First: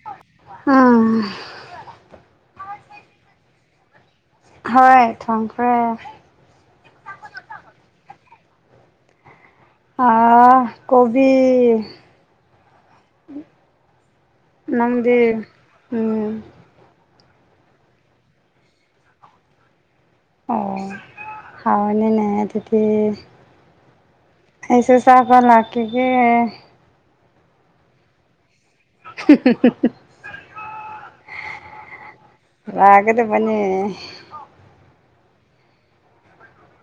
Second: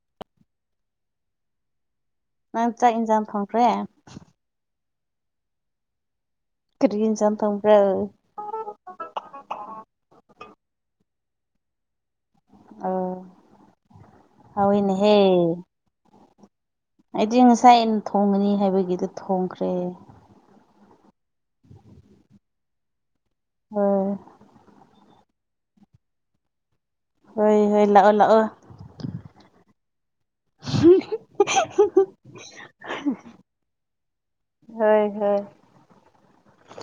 ꯑꯥ ꯅꯪ ꯆꯥꯛ ꯑꯦꯟꯖꯥꯡ ꯊꯣꯡꯈ꯭ꯔꯦ ꯍꯣꯏ ꯊꯣꯡꯈ꯭ꯔꯦ ꯀꯔꯤ ꯏꯟꯖꯡ ꯊꯣꯡꯕ꯭ꯔꯥ ꯑ ꯀꯣꯕꯤ ꯑꯣ ꯍꯥꯎꯏꯅꯦ ꯍꯦ ꯅꯪꯗꯤ ꯎꯝ ꯑꯩꯗꯤ ꯉꯁꯥꯏ ꯑꯩꯅ ꯊꯣꯡꯒꯅꯤ ꯍꯥꯏꯕꯒꯤꯗ ꯊꯣꯡꯈ꯭ꯔꯦ ꯑꯣ ꯍꯥꯎꯔꯅꯤꯅꯦ ꯑꯗꯨꯗꯤ ꯑ ꯑꯩꯁꯨ ꯆꯥꯕꯥ ꯂꯛꯀꯤꯒꯦ ꯍꯣꯏ ꯍꯣꯏ ꯂꯥꯛꯑꯣ ꯂꯥꯛꯑꯣ [inaudible] ꯂꯥꯛꯀꯗꯕꯅꯦ [inaudible] ꯍꯣꯏ ꯍꯣꯏ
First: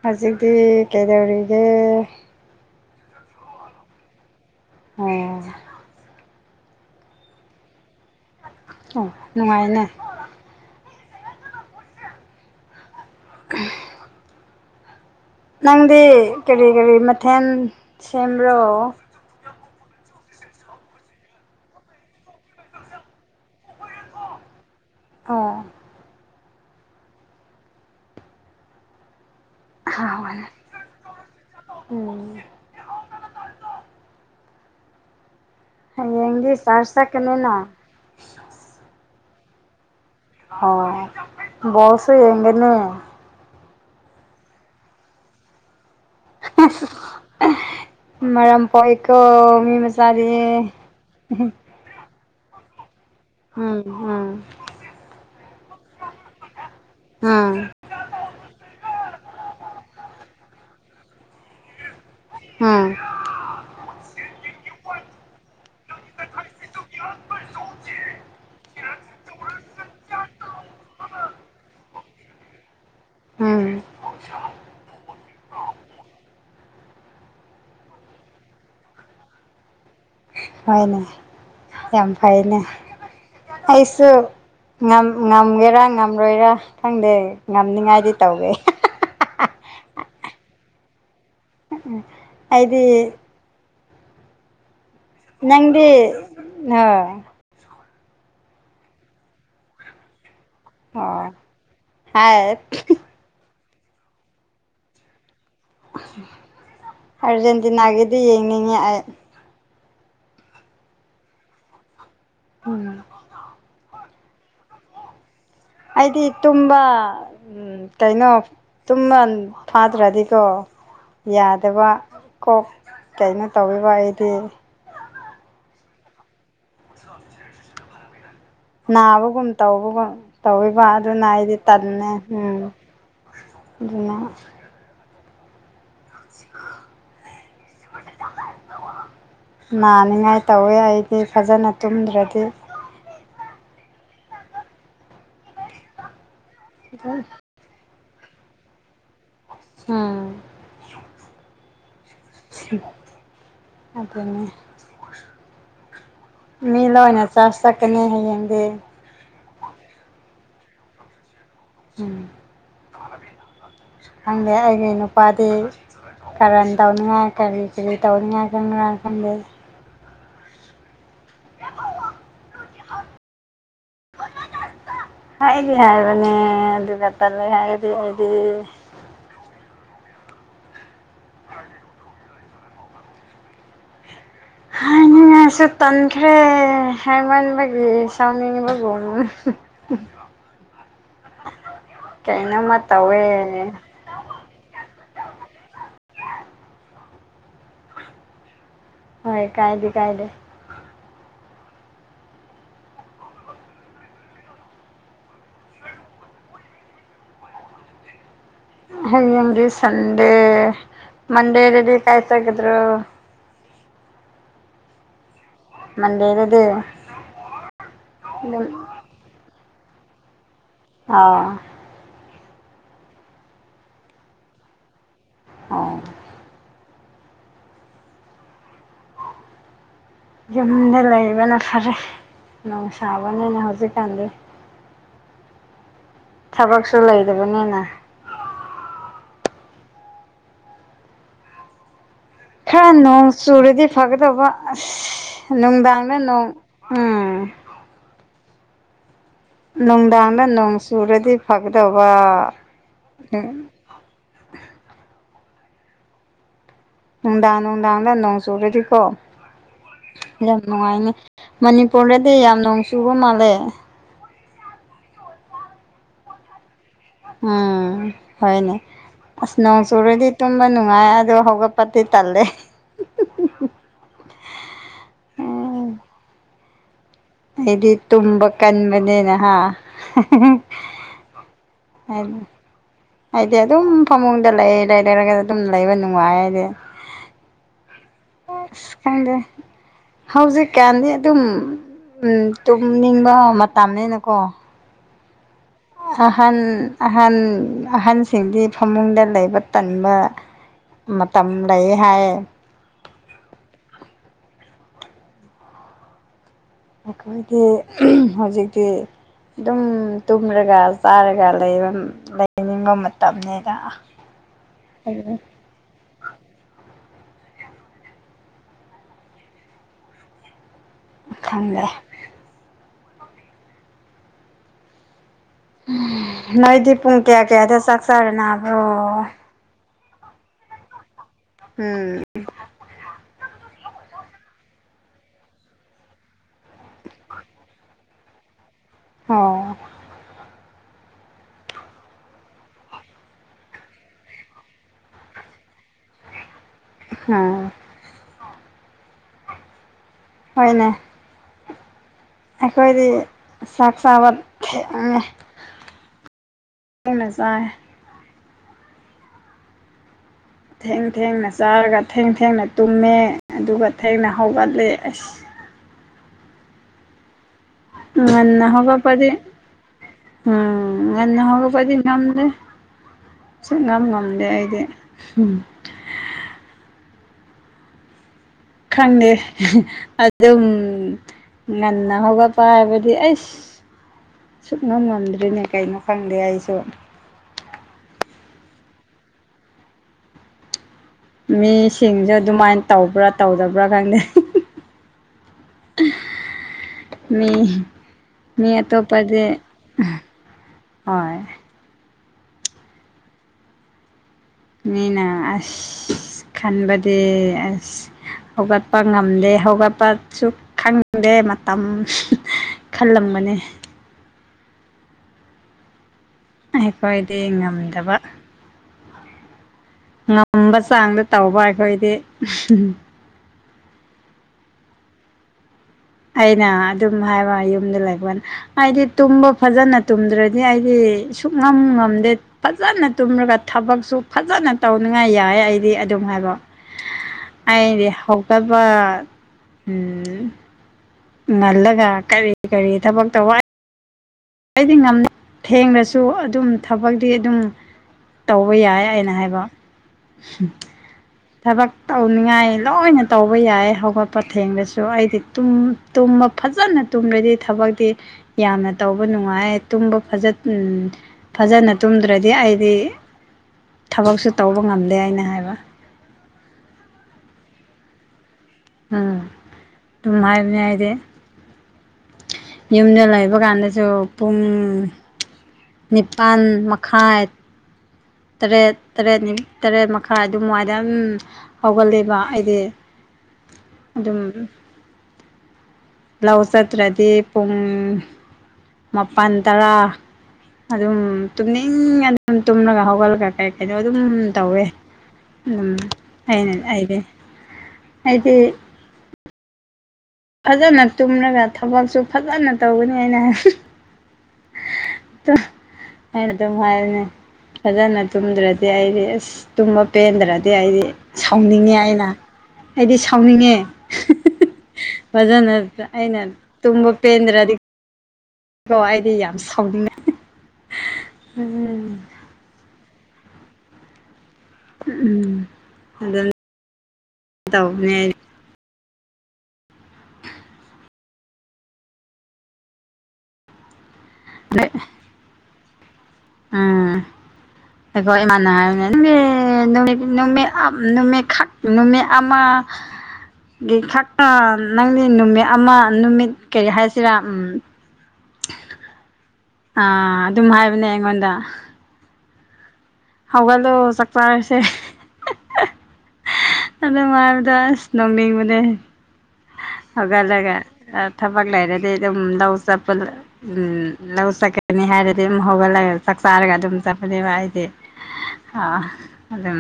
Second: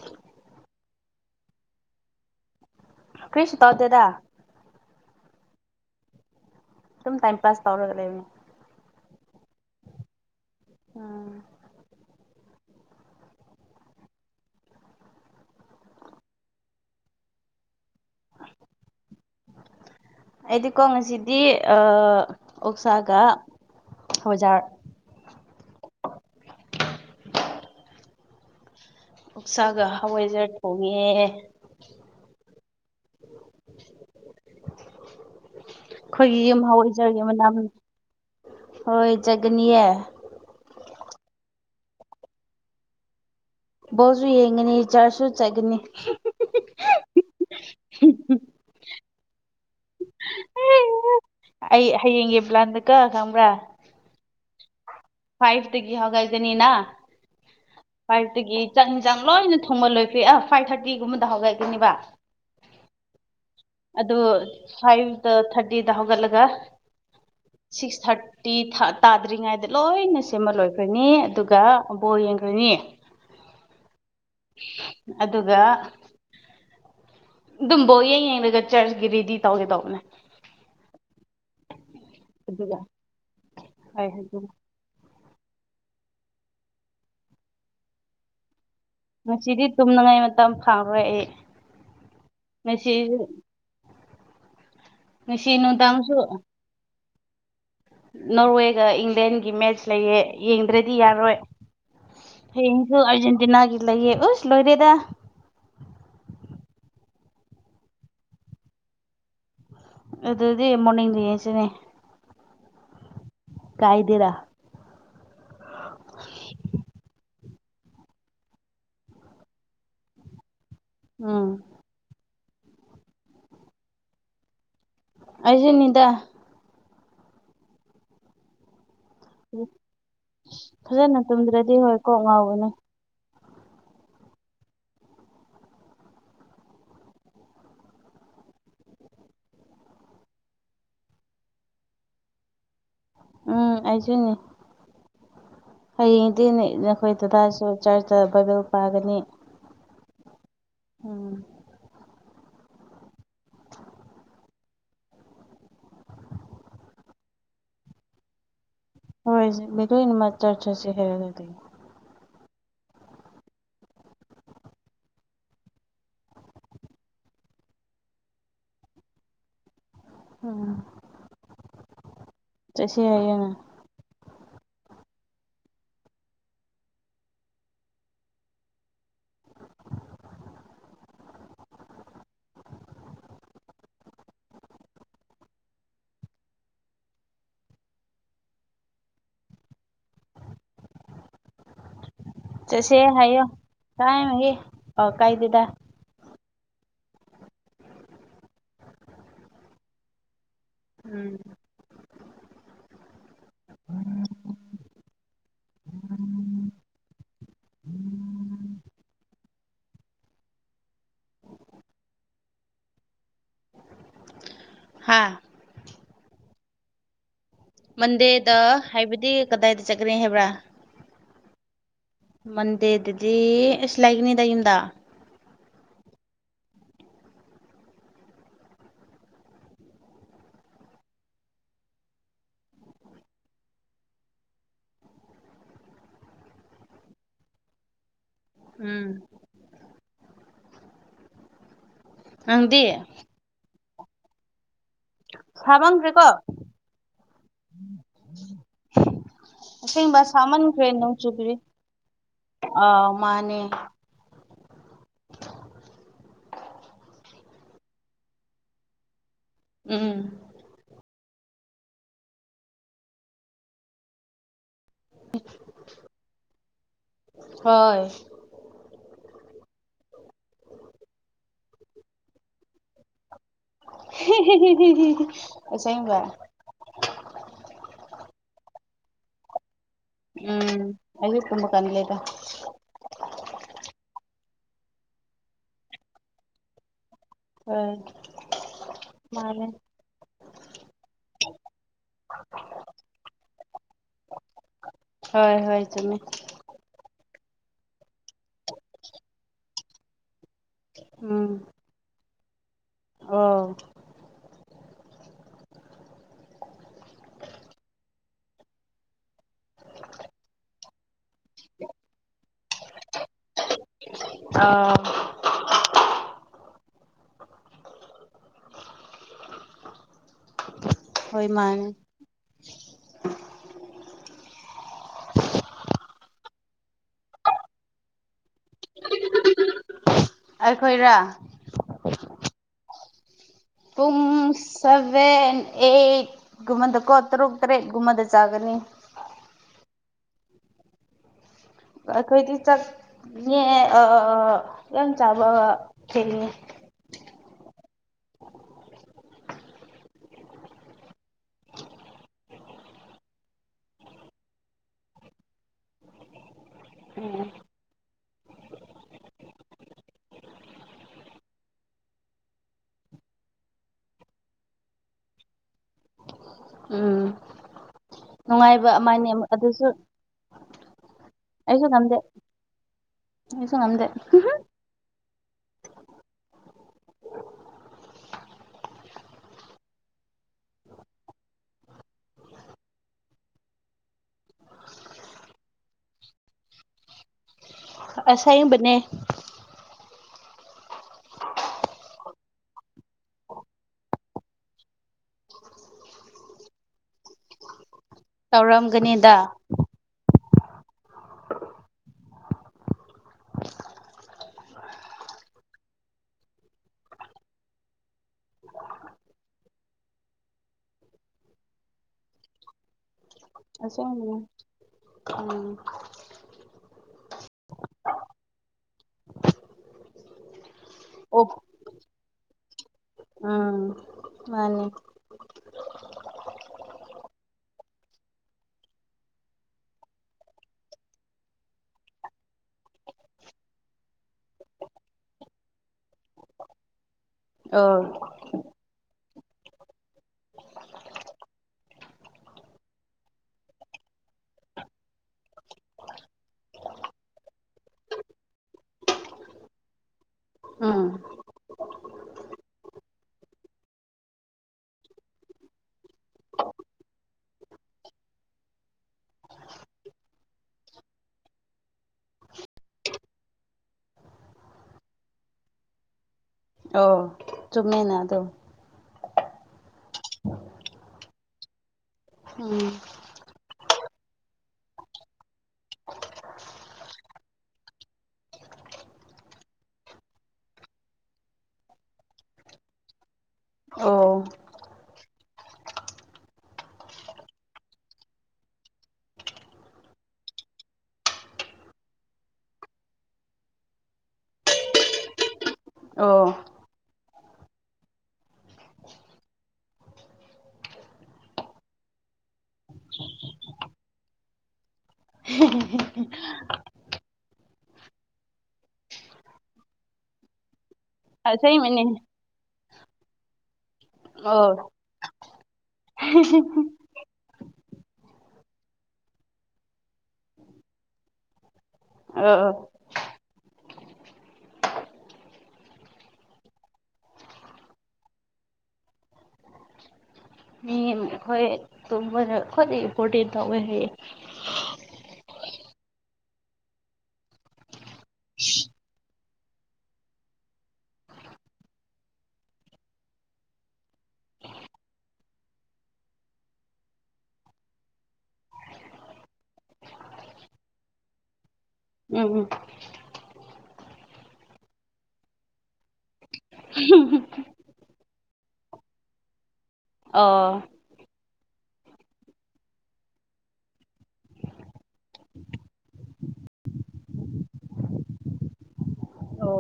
ꯍꯧꯖꯤꯛꯇꯤ ꯀꯩꯗꯧꯔꯤꯒꯦ ꯀ꯭ꯔꯤꯁꯨ ꯇꯧꯗꯦꯗ ꯑꯣ ꯑꯗꯨꯝ ꯇꯥꯏꯝ ꯄꯥꯁ ꯇꯧꯔꯒ ꯂꯩ ꯑꯣ ꯅꯨꯡꯉꯥꯏꯅꯦ ꯎꯝ [unintelligible] ꯅꯪꯗꯤ ꯀꯔꯤ ꯀꯔꯤ ꯃꯊꯦꯟ ꯁꯦꯝꯕ꯭ꯔꯣ ꯑꯩꯗꯤꯀꯣ ꯉꯁꯤꯗꯤ ꯑ ꯑꯣꯛꯁꯥꯒ ꯍꯋꯥꯢꯖꯥꯔ [unintelligible] ꯁꯥꯒ ꯍꯥꯎꯕꯅꯦ ꯍꯋꯥꯏꯖꯥꯔ ꯊꯣꯡꯉꯦ [unintelligible] ꯎꯝ ꯑꯩꯈꯣꯏꯒꯤ ꯍꯌꯦꯡꯗꯤ ꯌꯨꯝ ꯆꯔꯁ ꯍꯥꯎꯏꯖꯔꯒꯤ ꯆꯠꯀꯅꯤꯅ ꯃꯅꯝ ꯍꯧꯔꯣꯏꯖꯒꯅꯤꯌꯦ ꯑꯣ ꯕꯣꯜꯁꯨ ꯌꯦꯡꯒꯅꯦ ꯕꯣꯠꯁꯨ ꯌꯦꯡꯒꯅꯤ ꯆꯔꯖꯁꯨ ꯆꯠꯒꯅꯤ ꯃꯔꯝ ꯍꯣꯏꯀꯣ ꯃꯤ ꯃꯆꯥꯗꯤ ꯑꯩ ꯍꯌꯦꯡꯒꯤ ꯕ꯭ꯂꯥꯟꯗ ꯀꯥ ꯈꯪꯕ꯭ꯔꯥ ꯎꯝ ꯎꯝ ꯐꯥꯏꯕ ꯇꯒꯤ ꯍꯒꯥꯏꯗꯦꯅꯤꯅ ꯑꯥ ꯐꯥꯏꯚꯇꯒꯤ ꯆꯥꯛ ꯌꯦꯟꯖꯥꯡ ꯂꯣꯏꯅ ꯊꯣꯡꯒꯜꯂꯣꯏ ꯐꯦ ꯑ ꯐꯥꯏꯚ ꯊꯥꯔꯇꯤꯒꯨꯝꯕꯗ ꯍꯧꯒꯠꯀꯣꯏꯅꯤꯕ ꯎꯝ ꯑꯗꯨ ꯐꯥꯏꯚꯇ ꯊꯥꯔꯇꯤꯗ ꯍꯧꯒꯠꯂꯒ ꯁꯤꯛꯁ ꯊꯥꯔꯇꯤ ꯇꯥꯗ꯭ꯔꯤꯉꯩꯗ ꯂꯣꯏꯅ ꯁꯦꯝꯃꯜꯂꯣꯏꯕ ꯈ꯭ꯔꯅꯤ ꯑꯗꯨꯒꯕꯣꯣꯔ ꯌꯦꯡꯈ꯭ꯔꯅꯤ ꯎꯝ ꯑꯗꯨꯒ ꯑꯗꯨꯝꯕꯧ ꯌꯦꯡꯒꯠ ꯆꯔꯆꯀꯤ ꯔꯦꯗꯤ ꯇꯧꯒꯦ ꯇꯧꯕꯅꯦ ꯍꯣꯏꯅꯦ ꯌꯥꯝ ꯐꯩꯅꯦ ꯑꯗꯨꯒ ꯑꯩꯁꯨ ꯑꯩ ꯑꯗꯨ ꯉꯝ ꯉꯝꯒꯦꯔꯥ ꯉꯝꯔꯣꯏꯔꯥ ꯈꯪꯗꯦ ꯉꯝꯅꯤꯡꯉꯥꯏꯗꯤ ꯇꯧꯒꯦ ꯉꯁꯤꯗꯤ ꯇꯨꯝꯅꯉꯥꯏ ꯃꯇꯝ ꯐꯪꯔꯣꯏ ꯑꯩ ꯑꯩꯗꯤ ꯉꯁꯤ ꯉꯁꯤ ꯅꯪꯗꯤ ꯅꯨꯡꯗꯥꯡꯁꯨ ꯑꯣ ꯅꯣꯔꯋꯦꯒ ꯏꯪꯂꯦꯟꯒꯤ ꯃꯦꯠꯆ ꯂꯩꯌꯦ ꯌꯦꯡꯗ꯭ꯔꯗꯤ ꯑꯣ ꯌꯥꯔꯣꯏ ꯍꯥꯏ ꯍꯌꯦꯡꯁꯨ ꯑꯥꯔꯖꯦꯟꯇꯤꯅꯥꯒꯤ ꯂꯩꯌꯦ ꯎꯁ ꯂꯣꯏꯔꯦꯗ ꯑꯥꯔꯖꯦꯟꯇꯤꯅꯥꯒꯤꯗꯤ ꯌꯦꯡꯅꯤꯡꯉꯤ ꯑꯩ ꯑꯗꯨꯗꯤ ꯃꯣꯔꯅꯤꯡꯗ ꯌꯦꯡꯁꯤꯅꯦ [unintelligible] ꯀꯥꯏꯗꯦꯔꯥ ꯑꯩꯗꯤ ꯇꯨꯝꯕ ꯀꯩꯅꯣ ꯇꯨꯝꯕ ꯐꯥꯗ꯭ꯔꯗꯤꯀꯣ ꯎꯝ ꯌꯥꯗꯕ ꯀꯣꯛ ꯀꯩꯅꯣ ꯇꯧꯋꯕ ꯑꯩꯗꯤ ꯑꯩꯁꯦꯅꯤꯗ ꯅꯥꯕꯒꯨꯝ ꯇꯧꯕꯒꯨꯝ ꯇꯧꯤꯕ ꯐꯖꯅ ꯑꯗꯨꯅ ꯑꯩꯗꯤ ꯇꯨꯝꯗ꯭ꯔꯗꯤ ꯍꯣꯏ ꯇꯟꯅꯦ ꯀꯣꯛ ꯎꯝ ꯉꯥꯎꯕꯅꯦ ꯑꯗꯨꯅ [inaudible] ꯅꯥꯅꯤꯡꯉꯥꯏ ꯇꯧꯋꯦ ꯑꯩꯗꯤ ꯐꯖꯅ ꯇꯨꯝꯗ꯭ꯔꯗꯤ ꯎꯝ ꯑꯩꯁꯨꯅꯦ ꯍꯌꯦꯡꯗꯤꯅꯦ ꯅꯈꯣꯏ ꯗꯗꯥꯏꯁꯨ ꯆꯥꯔꯆꯇ ꯕꯥꯏꯕꯜ ꯄꯥꯒꯅꯤ ꯎꯝ ꯎꯝ ꯑꯗꯨꯅꯦ ꯃꯤ ꯂꯣꯏꯅ ꯆꯥꯁ ꯆꯛꯀꯅꯤ ꯍꯌꯦꯡꯗꯤ ꯍꯣꯏ ꯃꯗꯨ ꯏꯟ ꯃ ꯆꯔꯆꯁꯤ ꯍ ꯑꯗꯨ ꯎꯝ ꯈꯪꯗꯦ ꯑꯩꯒꯤ ꯅꯨꯄꯥꯗꯤ ꯀꯔ ꯇꯧꯅꯤ ꯉꯥꯏ ꯀ ꯇꯧꯅꯤ ꯉꯥꯏꯔ ꯎꯝ ꯆꯁ ꯍꯥꯏ ꯑ [unintelligible] ꯍꯥꯏꯗꯤ ꯍꯥꯏꯕꯅꯦ ꯑꯗꯨꯒꯇꯥ ꯂꯩ ꯍꯥꯏꯗꯤ ꯑꯩꯗꯤ ꯍꯥꯏ ꯅꯁꯨ ꯇꯟꯈ꯭ꯔꯦ ꯍꯥꯏꯩꯃꯟꯕꯒꯤ ꯁꯥꯎꯅꯤꯡꯕꯒꯨꯝ ꯝ ꯆꯠꯁꯦ ꯍꯥꯏꯌꯣ ꯇꯥꯏꯃꯌꯦꯦ ꯑꯣ ꯀꯥꯏꯗꯦꯗ ꯍꯣꯏ ꯀꯥꯏꯗꯦ ꯀꯥꯏꯗꯦ ꯎꯝꯝ ꯍꯌꯦꯡꯔꯤ ꯁꯟꯗꯦ ꯃꯗꯦ ꯔꯦꯗꯤ ꯀꯥꯏ ꯇꯒꯗ꯭ꯔꯣ ꯍꯥꯥ ꯃꯟꯗꯦꯗꯗ ꯃꯟꯗꯦꯗ ꯍꯥꯏꯕꯗꯤ ꯀꯗꯥꯏꯗ ꯆꯠꯈ꯭ꯔꯦ ꯍꯥꯏꯕ꯭ꯔꯥ ꯑꯣꯥꯎ ꯃꯗꯗꯤ ꯏꯁꯂꯥꯏꯒꯅꯤꯗ ꯍꯗꯥ ꯑꯣ ꯌꯨꯝꯗ ꯂꯩꯕꯅ ꯐꯔꯦ ꯅꯣꯡ ꯁꯥꯕꯅꯤꯅ ꯍꯧꯖꯤꯛꯀꯥꯟꯗꯤ ꯊꯕꯛꯁꯨ ꯂꯩꯗꯕꯅꯤꯅ ꯎꯝ ꯅꯪꯗꯤ ꯈꯔ ꯅꯣꯡ ꯆꯨꯔꯗꯤ ꯐꯒꯗꯕ ꯑꯁ ꯅꯨꯡꯗꯥꯡꯗ ꯁꯥꯃꯟꯈ꯭ꯔꯦꯀꯣ ꯅꯣꯡ ꯎꯝ [inaudible] [inaudible] ꯑꯁꯦꯡꯕ ꯅꯨꯡꯗꯥꯡꯗ ꯅꯣꯡ ꯁꯥꯃꯟꯈ꯭ꯔꯦ ꯆꯨꯔꯗꯤ ꯆꯨꯕꯤꯔꯤ ꯐꯒꯗꯧꯕ ꯑꯥ ꯃꯥꯅꯦ ꯅꯨꯡꯗꯥ ꯅꯨꯡꯗꯥꯗ ꯅꯣꯡ ꯆꯨꯔꯦꯗꯤꯀꯣ ꯎꯝ ꯌꯥꯝ ꯅꯨꯡꯉꯥꯏꯅꯦ ꯃꯅꯤꯄꯨꯔꯗꯗꯤ ꯌꯥꯝ ꯅꯣꯡ ꯆꯨꯕ ꯃꯥꯜꯂꯦ ꯍ ꯎꯝ ꯍꯣꯏꯅꯦ ꯑꯁ ꯅꯣꯡ ꯆꯨꯔꯗꯤ ꯇꯨꯝꯕ ꯅꯨꯡꯉꯥꯏ ꯑꯗꯣ ꯍꯧꯒꯠꯄꯗꯤ ꯇꯜꯂꯦ ꯁꯕ ꯏꯗꯤ ꯇꯨꯕꯥ ꯀꯟꯕꯅꯦꯦꯅ ꯍꯥ ꯎꯝ ꯑꯩꯗꯤ ꯀꯕ ꯀꯥꯟ ꯂꯩꯗ ꯑꯩꯗꯤ ꯑꯗꯨꯝ ꯐꯃꯨꯡꯗ ꯂꯩ ꯂꯩꯔꯔꯒ ꯑꯗꯨꯝ ꯂꯩꯕ ꯅꯨꯡꯉꯥꯏ ꯑꯩꯗꯤ [unintelligible] ꯑꯁ ꯈꯪꯗꯦ ꯃꯥꯅꯦ ꯍꯧꯖꯤꯛꯀꯥꯟꯗꯤ ꯑꯗꯨꯝ ꯎꯝ ꯇꯨꯝꯅꯤꯡꯕ ꯃꯇꯝꯅꯤꯅꯀꯣ ꯍꯣꯏ ꯍꯣꯏ ꯆꯨꯝꯃꯦ ꯑꯍꯟ ꯑꯍꯟ ꯑꯍꯟꯁꯤꯡꯗꯤ ꯐꯃꯨꯡꯗ ꯂꯩꯕ ꯇꯟꯕ ꯃꯇꯝ ꯎꯝ ꯂꯩ ꯍꯥꯏꯌꯦ [unintelligible] ꯑꯩꯈꯣꯏꯗꯤ ꯍꯧꯖꯤꯛꯇꯤ ꯑꯗꯨꯝ ꯇꯨꯝꯔꯒ ꯆꯥꯔꯒ ꯂꯩ ꯂꯩꯅꯤꯡꯕ ꯃꯇꯝꯅꯤꯗ ꯑꯥ ꯍꯣꯏ ꯈꯪꯗꯦ ꯃꯥꯅꯦ ꯎꯝ ꯅꯣꯏꯗꯤ ꯄꯨꯡ ꯀꯌꯥ ꯀꯌꯥꯗ ꯆꯥꯛ ꯆꯥꯔꯅꯕ꯭ꯔꫭ ꯑꯩꯈꯣꯏꯔꯥ ꯎꯝ ꯄꯨꯡ ꯁꯚꯦꯟ ꯑꯩꯠ ꯒꯨꯝꯕꯟꯗ ꯀꯣ ꯇꯔꯨꯛ ꯇꯔꯦꯠ ꯨꯝꯕꯟꯗ ꯆꯥꯒꯅꯤ [unintelligible] ꯑꯩꯈꯣꯏꯗꯤ ꯆꯥꯛ [unintelligible] ꯃꯤꯅꯦ ꯌꯥꯝ ꯆꯥꯕ ꯆꯤꯡꯉꯤ ꯍꯥꯝ ꯍꯣꯏꯅꯩ ꯑꯩꯈꯣꯏꯗꯤ ꯆꯥꯛ ꯆꯥꯕ ꯊꯦꯡꯉꯦ ꯊꯦꯡꯅ ꯆꯥꯏ ꯊꯦꯡ ꯊꯦꯡꯅ ꯆꯥꯔꯒ ꯊꯦꯡ ꯊꯦꯡꯅ ꯇꯨꯝꯃꯦ ꯑꯗꯨꯒ ꯊꯦꯡꯅ ꯍꯧꯒꯠꯂꯦ ꯑꯁ ꯎꯝ ꯉꯟꯅ ꯅꯨꯡꯉꯥꯏꯕ ꯍꯧꯒꯠꯄ ꯑꯃꯅꯦ ꯗꯤ ꯑꯗꯨꯁꯨ ꯎꯝ ꯉꯟꯅ ꯍꯧꯕ ꯄ ꯑꯩꯁꯨ ꯉꯝꯗꯦ ꯅꯗ ꯁꯨꯛ ꯉꯝ ꯉꯝꯗꯦ ꯑꯩꯗꯤ ꯎꯝ ꯈꯪꯗꯦ ꯑꯗꯨꯝ ꯉꯟꯅ ꯍꯧꯒꯠꯄ ꯍꯥꯏꯕꯗꯤ ꯑꯩꯁ ꯁꯨꯛꯅꯝ ꯉꯝꯗ꯭ꯔꯤꯅꯦ ꯀꯩꯅꯣ ꯈꯪꯗꯦ ꯑꯩꯁꯨ ꯑꯁꯦꯡꯕꯅꯦ ꯃꯤꯁꯤꯡꯁꯨ ꯑꯗꯨ ꯃꯥꯏꯅ ꯇꯧꯕ꯭ꯔꯥ ꯇꯧꯗꯕ꯭ꯔꯥ ꯈꯪꯗꯦ ꯃꯤ ꯃꯤ ꯑꯠꯇꯣ ꯇꯧꯔꯝꯒꯅꯤꯗ ꯄꯗꯤ ꯍꯣꯏ ꯃꯤꯅ ꯑꯁ ꯈꯟꯕꯗꯤ ꯑꯁ ꯍꯧꯒꯠꯄ ꯉꯝꯗꯦ ꯍꯧꯒꯠꯄꯁꯨ ꯈꯪꯗꯦ ꯃꯇꯝ ꯈꯜꯂꯝꯕꯅꯦ [unintelligible] ꯑꯩꯈꯣꯏꯗꯤ ꯉꯝꯗꯕ ꯉꯝꯕ ꯆꯥꯡꯗ ꯑꯣ ꯇꯧꯕ ꯑꯩꯈꯣꯏꯗꯤ ꯎꯝ ꯃꯥꯅꯤ ꯑꯩꯅ ꯑꯗꯨꯝ ꯍꯥꯏꯕ ꯌꯨꯝꯗ ꯂꯩꯕꯒꯟ ꯍꯥꯏꯗꯤ ꯇꯨꯝꯕ ꯐꯖꯅ ꯇꯨꯝꯗ꯭ꯔꯗꯤ ꯑꯩꯗꯤ ꯁꯨꯛꯉꯝ ꯉꯝꯗꯦ ꯐꯖꯅ ꯇꯨꯝꯃꯒ ꯊꯕꯛꯁꯨ ꯐꯖꯅ ꯇꯧꯅꯤꯉꯥꯏ ꯌꯥꯏ ꯑꯩꯗꯤ ꯑꯗꯨꯝ ꯍꯥꯏꯕ ꯑꯣ ꯑꯩꯗꯤ ꯍꯧꯇꯕ ꯎꯝ ꯉꯜꯂꯒ ꯀꯔꯤ ꯀꯔꯤ ꯊꯕꯛꯇꯩ ꯍꯥꯏ ꯑꯩꯗꯤ ꯉꯝ ꯊꯦꯡꯂꯁꯨ ꯑꯗꯨꯝ ꯊꯕꯛꯇꯤ ꯑꯗꯨꯝ ꯇꯧꯕ ꯌꯥꯏ ꯑꯩꯅ ꯍꯥꯏꯕ ꯎꯝ ꯊꯕꯛ ꯇꯧꯅꯤꯡꯉꯥꯏ ꯂꯣꯏꯅ ꯇꯧꯕ ꯌꯥꯏ ꯍꯧꯒꯠꯄ ꯊꯦꯡꯉꯁꯨ ꯑꯩꯗꯤ ꯇꯨꯝ ꯇꯨꯝꯕ ꯐꯖꯅ ꯇꯨꯝꯔꯗꯤ ꯊꯕꯛꯇꯤ ꯌꯥꯝꯅ ꯇꯧꯕ ꯅꯨꯡꯉꯥꯏ ꯇꯨꯝꯕ ꯐꯖꯠ ꯐꯖꯅ ꯇꯨꯝꯗ꯭ꯔꯗꯤ ꯑꯩꯗꯤ ꯊꯕꯛꯁꯨ ꯇꯧꯕ ꯉꯝꯗꯦ ꯍꯥꯏꯅ ꯍꯥꯏꯕ ꯑꯣ ꯆꯨꯝꯃꯤꯅꯑꯦ ꯑꯗꯣ ꯎꯝ ꯑꯗꯨꯝ ꯍꯥꯏꯕꯅꯦ ꯑꯩꯗꯤ ꯎꯝ ꯌꯨꯝꯗ ꯂꯩꯕ ꯀꯥꯟꯗꯁꯨ ꯄꯨꯡ ꯅꯤꯄꯥꯟ ꯃꯈꯥꯏ ꯇꯔꯦꯠ ꯇꯔꯦꯠ ꯅꯤꯠ ꯇꯔꯦꯠ ꯃꯈꯥꯏ ꯑꯗꯨꯝ ꯋꯥꯏꯗ ꯑꯝ ꯍꯧꯒꯂꯦꯕ ꯑꯩꯗꯤ ꯑꯣ ꯑꯗꯨꯝ ꯂꯧ ꯆꯠꯇ꯭ꯔꯗꯤ ꯄꯨꯡ ꯃꯥꯄꯜ ꯇꯔꯥ ꯑꯗꯨꯝ ꯇꯨꯝꯅꯤꯡ ꯑꯗꯨꯝ ꯇꯨꯝꯂꯒ ꯍꯧꯒꯠꯂꯒ ꯀꯩ ꯀꯩꯅꯣ ꯑꯗꯨꯝ ꯇꯧꯋꯦ ꯎꯝ ꯑꯣ ꯑꯅꯥ ꯑꯗꯤ ꯑꯗꯤ ꯐꯖꯅ ꯇꯨꯝꯂꯒ ꯊꯕꯛꯁꯨ ꯐꯖꯅ ꯇꯧꯒꯅꯤ ꯍꯥꯏꯅ ꯍꯥꯏ [unintelligible] ꯑꯩꯅ ꯑꯗꯨꯝ ꯍꯥꯏꯕꯅꯦ ꯐꯖꯅ ꯇꯨꯝꯗ꯭ꯔꯗꯤ ꯑꯩꯗꯤ ꯑꯁ ꯇꯨꯝꯕ ꯄꯦꯟꯗ꯭ꯔꯗꯤ ꯑꯩꯗꯤ ꯁꯥꯎꯅꯤꯡꯉꯦ ꯑꯁꯦꯡꯕꯅꯦ ꯑꯩꯅ ꯑꯩꯗꯤ ꯁꯥꯎꯅꯤꯡꯉꯦ [unintelligible] ꯃꯖꯅ ꯑꯩꯅ ꯇꯨꯝ ꯄꯦꯟ꯭ꯔ ꯀꯣ ꯑꯩꯗꯤ ꯌꯥꯝ ꯁꯥꯎꯅꯩ ꯎꯝ [unintelligible] ꯎꯝ ꯑꯗꯨꯝ ꯇꯦꯕꯥꯟ ꯑꯩꯈꯣꯏ ꯇꯨꯝꯗ ꯈ꯭ꯋꯥꯏꯗꯒꯤ ꯏꯝꯄꯣꯔꯇꯦꯟ ꯇꯧꯋꯦ ꯍꯥꯏ [unintelligible] ꯎꯝ ꯑꯩꯈꯣꯏ ꯏꯃꯥꯟꯅ ꯍꯥꯏꯕꯅꯦ ꯅꯨꯠ ꯅꯨꯃꯤꯠꯈꯛ ꯅꯨꯃꯤꯠ ꯑꯃ ꯒꯤ ꯈ ꯅꯪꯗꯤ ꯅꯨꯃꯤꯠ ꯑꯃ ꯅꯨꯃꯤꯠ ꯀꯔꯤ ꯍꯥꯏꯁꯤꯔꯥ ꯎꯝ ꯑꯥ ꯑꯗꯨꯝ ꯍꯥꯏꯕꯅꯦ ꯑꯩꯉꯣꯟꯗ ꯎꯝ ꯎꯝ ꯍꯧꯒꯠꯂꯣ ꯆꯥꯛ ꯆꯔꯥꯁꯦ ꯑꯗꯨꯉꯥꯜꯗ ꯑꯁ ꯅꫭꯛꯅꯤꯡꯕꯅꯦ ꯍꯧꯒꯠꯂꯒ ꯑꯣ ꯊꯕꯛ ꯂꯩꯔꯗꯤ ꯑꯗꯨꯝ ꯂꯧ ꯆꯞꯄꯗꯨ ꯎꯝ ꯂꯧ ꯆꯠꯀꯥꯅꯤ ꯍꯥꯏꯔꯗꯤ ꯍꯧꯒꯂꯒ ꯆꯥꯛ ꯆꯥꯔꯒ ꯑꯗꯨꯝ ꯆꯠꯄꯅꯦꯕ ꯑꯩꯗꯤ ꯑꯥ ꯑꯗꯨꯝ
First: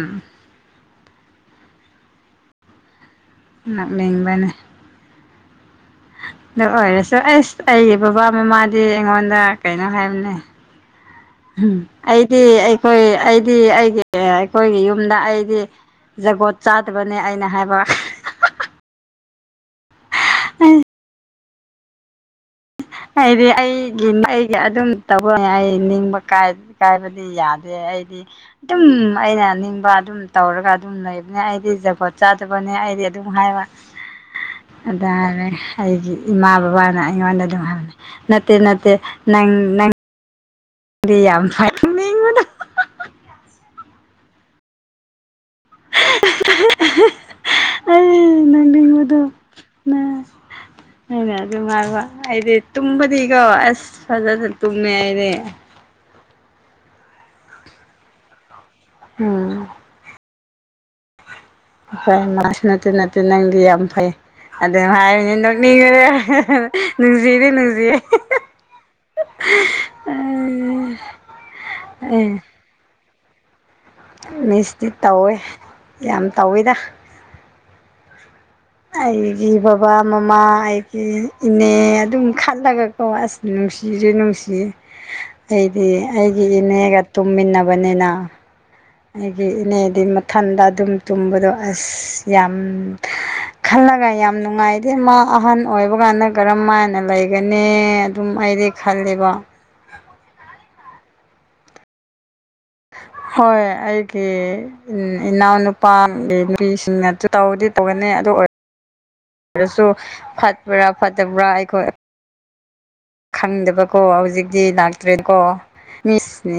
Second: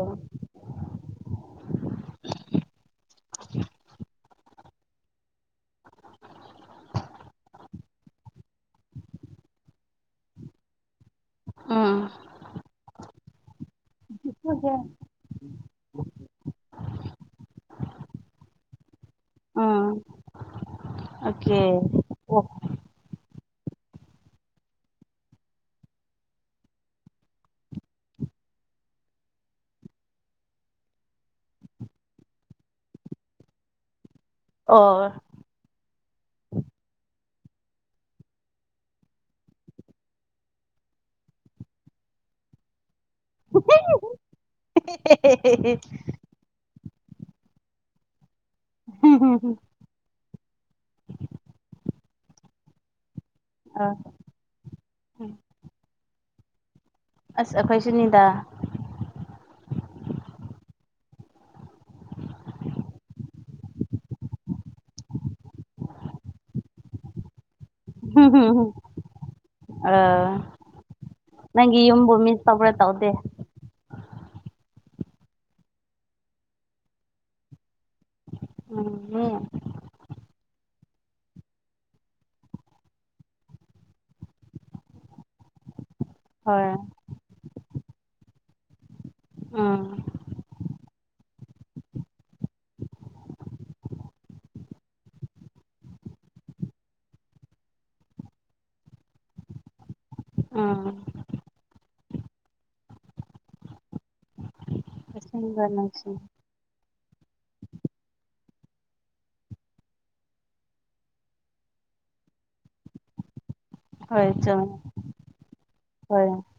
ꯂꯥꯛꯅꯤꯡꯕꯅꯦ ꯑꯗꯨ ꯑꯣꯏꯔꯁꯨ ꯑꯩꯁ ꯑꯩꯒꯤ ꯕꯕꯥ ꯃꯃꯥꯗꯤ ꯑꯩꯉꯣꯟꯗ ꯀꯩꯅꯣ ꯍꯥꯏꯕꯅꯦ ꯎꯝ ꯑꯩꯗꯤ ꯑꯩꯈꯣꯏ ꯑꯩꯗꯤ ꯑꯩꯒꯤ ꯑꯩꯈꯣꯏꯒꯤ ꯎꯝ ꯌꯨꯝꯗ ꯑꯩꯗꯤ ꯖꯒꯣꯠ ꯆꯥꯗꯕꯅꯦ ꯑꯩꯅ ꯍꯥꯏꯕ ꯎꯝ ꯎꯝ ꯑꯣꯀꯦ ꯍꯥꯏꯗꯤ ꯑꯩꯒꯤ ꯑꯩꯒꯤ ꯑꯗꯨꯝ ꯇꯧꯕ ꯑꯩ ꯅꯤꯡꯕ ꯀꯥꯏ ꯀꯥꯏꯕꯗꯤ ꯌꯥꯗꯦ ꯑꯩꯗꯤ ꯑꯗꯨꯝ ꯑꯩꯅ ꯅꯤꯡꯕ ꯑꯗꯨꯝ ꯇꯧꯔꯒ ꯑꯗꯨꯝ ꯂꯩꯕꯅꯦ ꯑꯩꯗꯤ ꯖꯄꯣꯠ ꯆꯥꯗꯕꯅꯦ ꯑꯩꯗꯤ ꯑꯗꯨꯝ ꯍꯥꯏꯕ ꯑꯣ ꯑꯗꯨ ꯍꯥꯏꯔꯦ ꯑꯩꯒꯤ ꯏꯃꯥ ꯕꯕꯥꯅ ꯑꯩꯉꯣꯟꯗ ꯑꯗꯨꯝ ꯍꯥꯏꯦ ꯅꯠꯇꯦ ꯅꯠꯇꯦ ꯅꯪꯪ ꯅꯪ [unintelligible] [unintelligible] [unintelligible] ꯑꯦ ꯅꯣꯛꯅꯤꯕ ꯗꯣ ꯑꯩꯅ ꯑꯗꯨꯝ ꯍꯥꯏꯕ ꯑꯩꯗꯤ ꯇꯨꯝꯕꯗꯤꯀꯣ ꯑꯁ ꯑ ꯐꯖꯅ ꯇꯨꯝꯃꯦ ꯑꯩꯗꯤ ꯑꯁ ꯑꯈꫭꯏꯁꯨꯅꯤꯗ ꯎꯝ ꯐꯩ ꯃꯥꯁꯨ ꯅꯠꯇꯦ ꯅꯠꯇꯦ ꯅꯪꯗꯤ ꯌꯥꯝ ꯐꯩ ꯑꯗꯨꯝ ꯍꯥꯏꯔꯤꯅꯤ ꯅꯣꯛꯅꯤꯡꯕꯅꯤ ꯅꯨꯡꯁꯤꯗꯤ ꯅꯨꯡꯁꯤꯌꯦ ꯑ ꯅꯪꯒꯤ ꯌꯨꯝꯕꯨ ꯑꯦ ꯃꯤꯁ ꯇꯧꯕ꯭ꯔꯥ ꯇꯧꯗꯦ ꯃꯤꯁꯇꯤ ꯇꯧꯋꯦ ꯌꯥꯝ ꯇꯧꯋꯤꯗ ꯎꯝ ꯃꯤ ꯑꯩꯒꯤ ꯕꯕꯥ ꯃꯃꯥ ꯑꯩꯒꯤ ꯏꯅꯦ ꯑꯗꯨꯝ ꯈꯠꯂꯒ ꯑꯣ ꯑꯁ ꯅꯨꯡꯁꯤꯔꯦ ꯅꯨꯡꯁꯤꯌꯦ ꯑꯩꯗꯤ ꯑꯩꯒꯤ ꯍꯣꯏ ꯏꯅꯦꯒ ꯇꯨꯝꯃꯤꯟꯅꯕꯅꯤꯅ ꯑꯩꯒꯤ ꯎꯝ ꯏꯅꯦꯗꯤ ꯃꯊꯟꯗ ꯑꯗꯨꯝ ꯇꯨꯝꯕꯗꯣ ꯑꯁ ꯌꯥꯝ ꯈꯜꯂꯒ ꯌꯥꯝ ꯅꯨꯡꯉꯥꯏꯇꯦ ꯃꯥ ꯑꯍꯟ ꯑꯣꯏꯕ ꯀꯥꯟꯗ ꯀꯔꯝ ꯃꯥꯏꯅ ꯂꯩꯒꯅꯤ ꯑꯗꯨꯝ ꯑꯩꯗꯤ ꯈꯜꯂꯤꯕ ꯑꯥ ꯍꯣꯏ ꯑꯩꯒꯤ ꯑꯁꯦꯡꯕ ꯅꯨꯡꯁꯤ ꯏꯅꯥꯎꯅꯨꯄꯥꯒꯤ ꯅꯨꯄꯤꯁꯤꯡꯅꯁꯨ ꯇꯧꯗꯤ ꯇꯧꯒꯅꯤ ꯑꯗꯨ ꯑꯣꯏ ꯁꯨ ꯐꯠꯕ꯭ꯔꯥ ꯐꯠꯇꯕ꯭ꯔꯥ ꯑꯩꯈꯣꯏ ꯈꯪꯗꯕ ꯀꯣ ꯍꯣꯏ ꯍꯧꯖꯤꯛꯇꯤ ꯆꯨꯝꯃꯦ ꯂꯥꯛꯇ꯭ꯔꯦꯀꯣ ꯍꯣꯏ ꯃꯤꯁꯅꯤ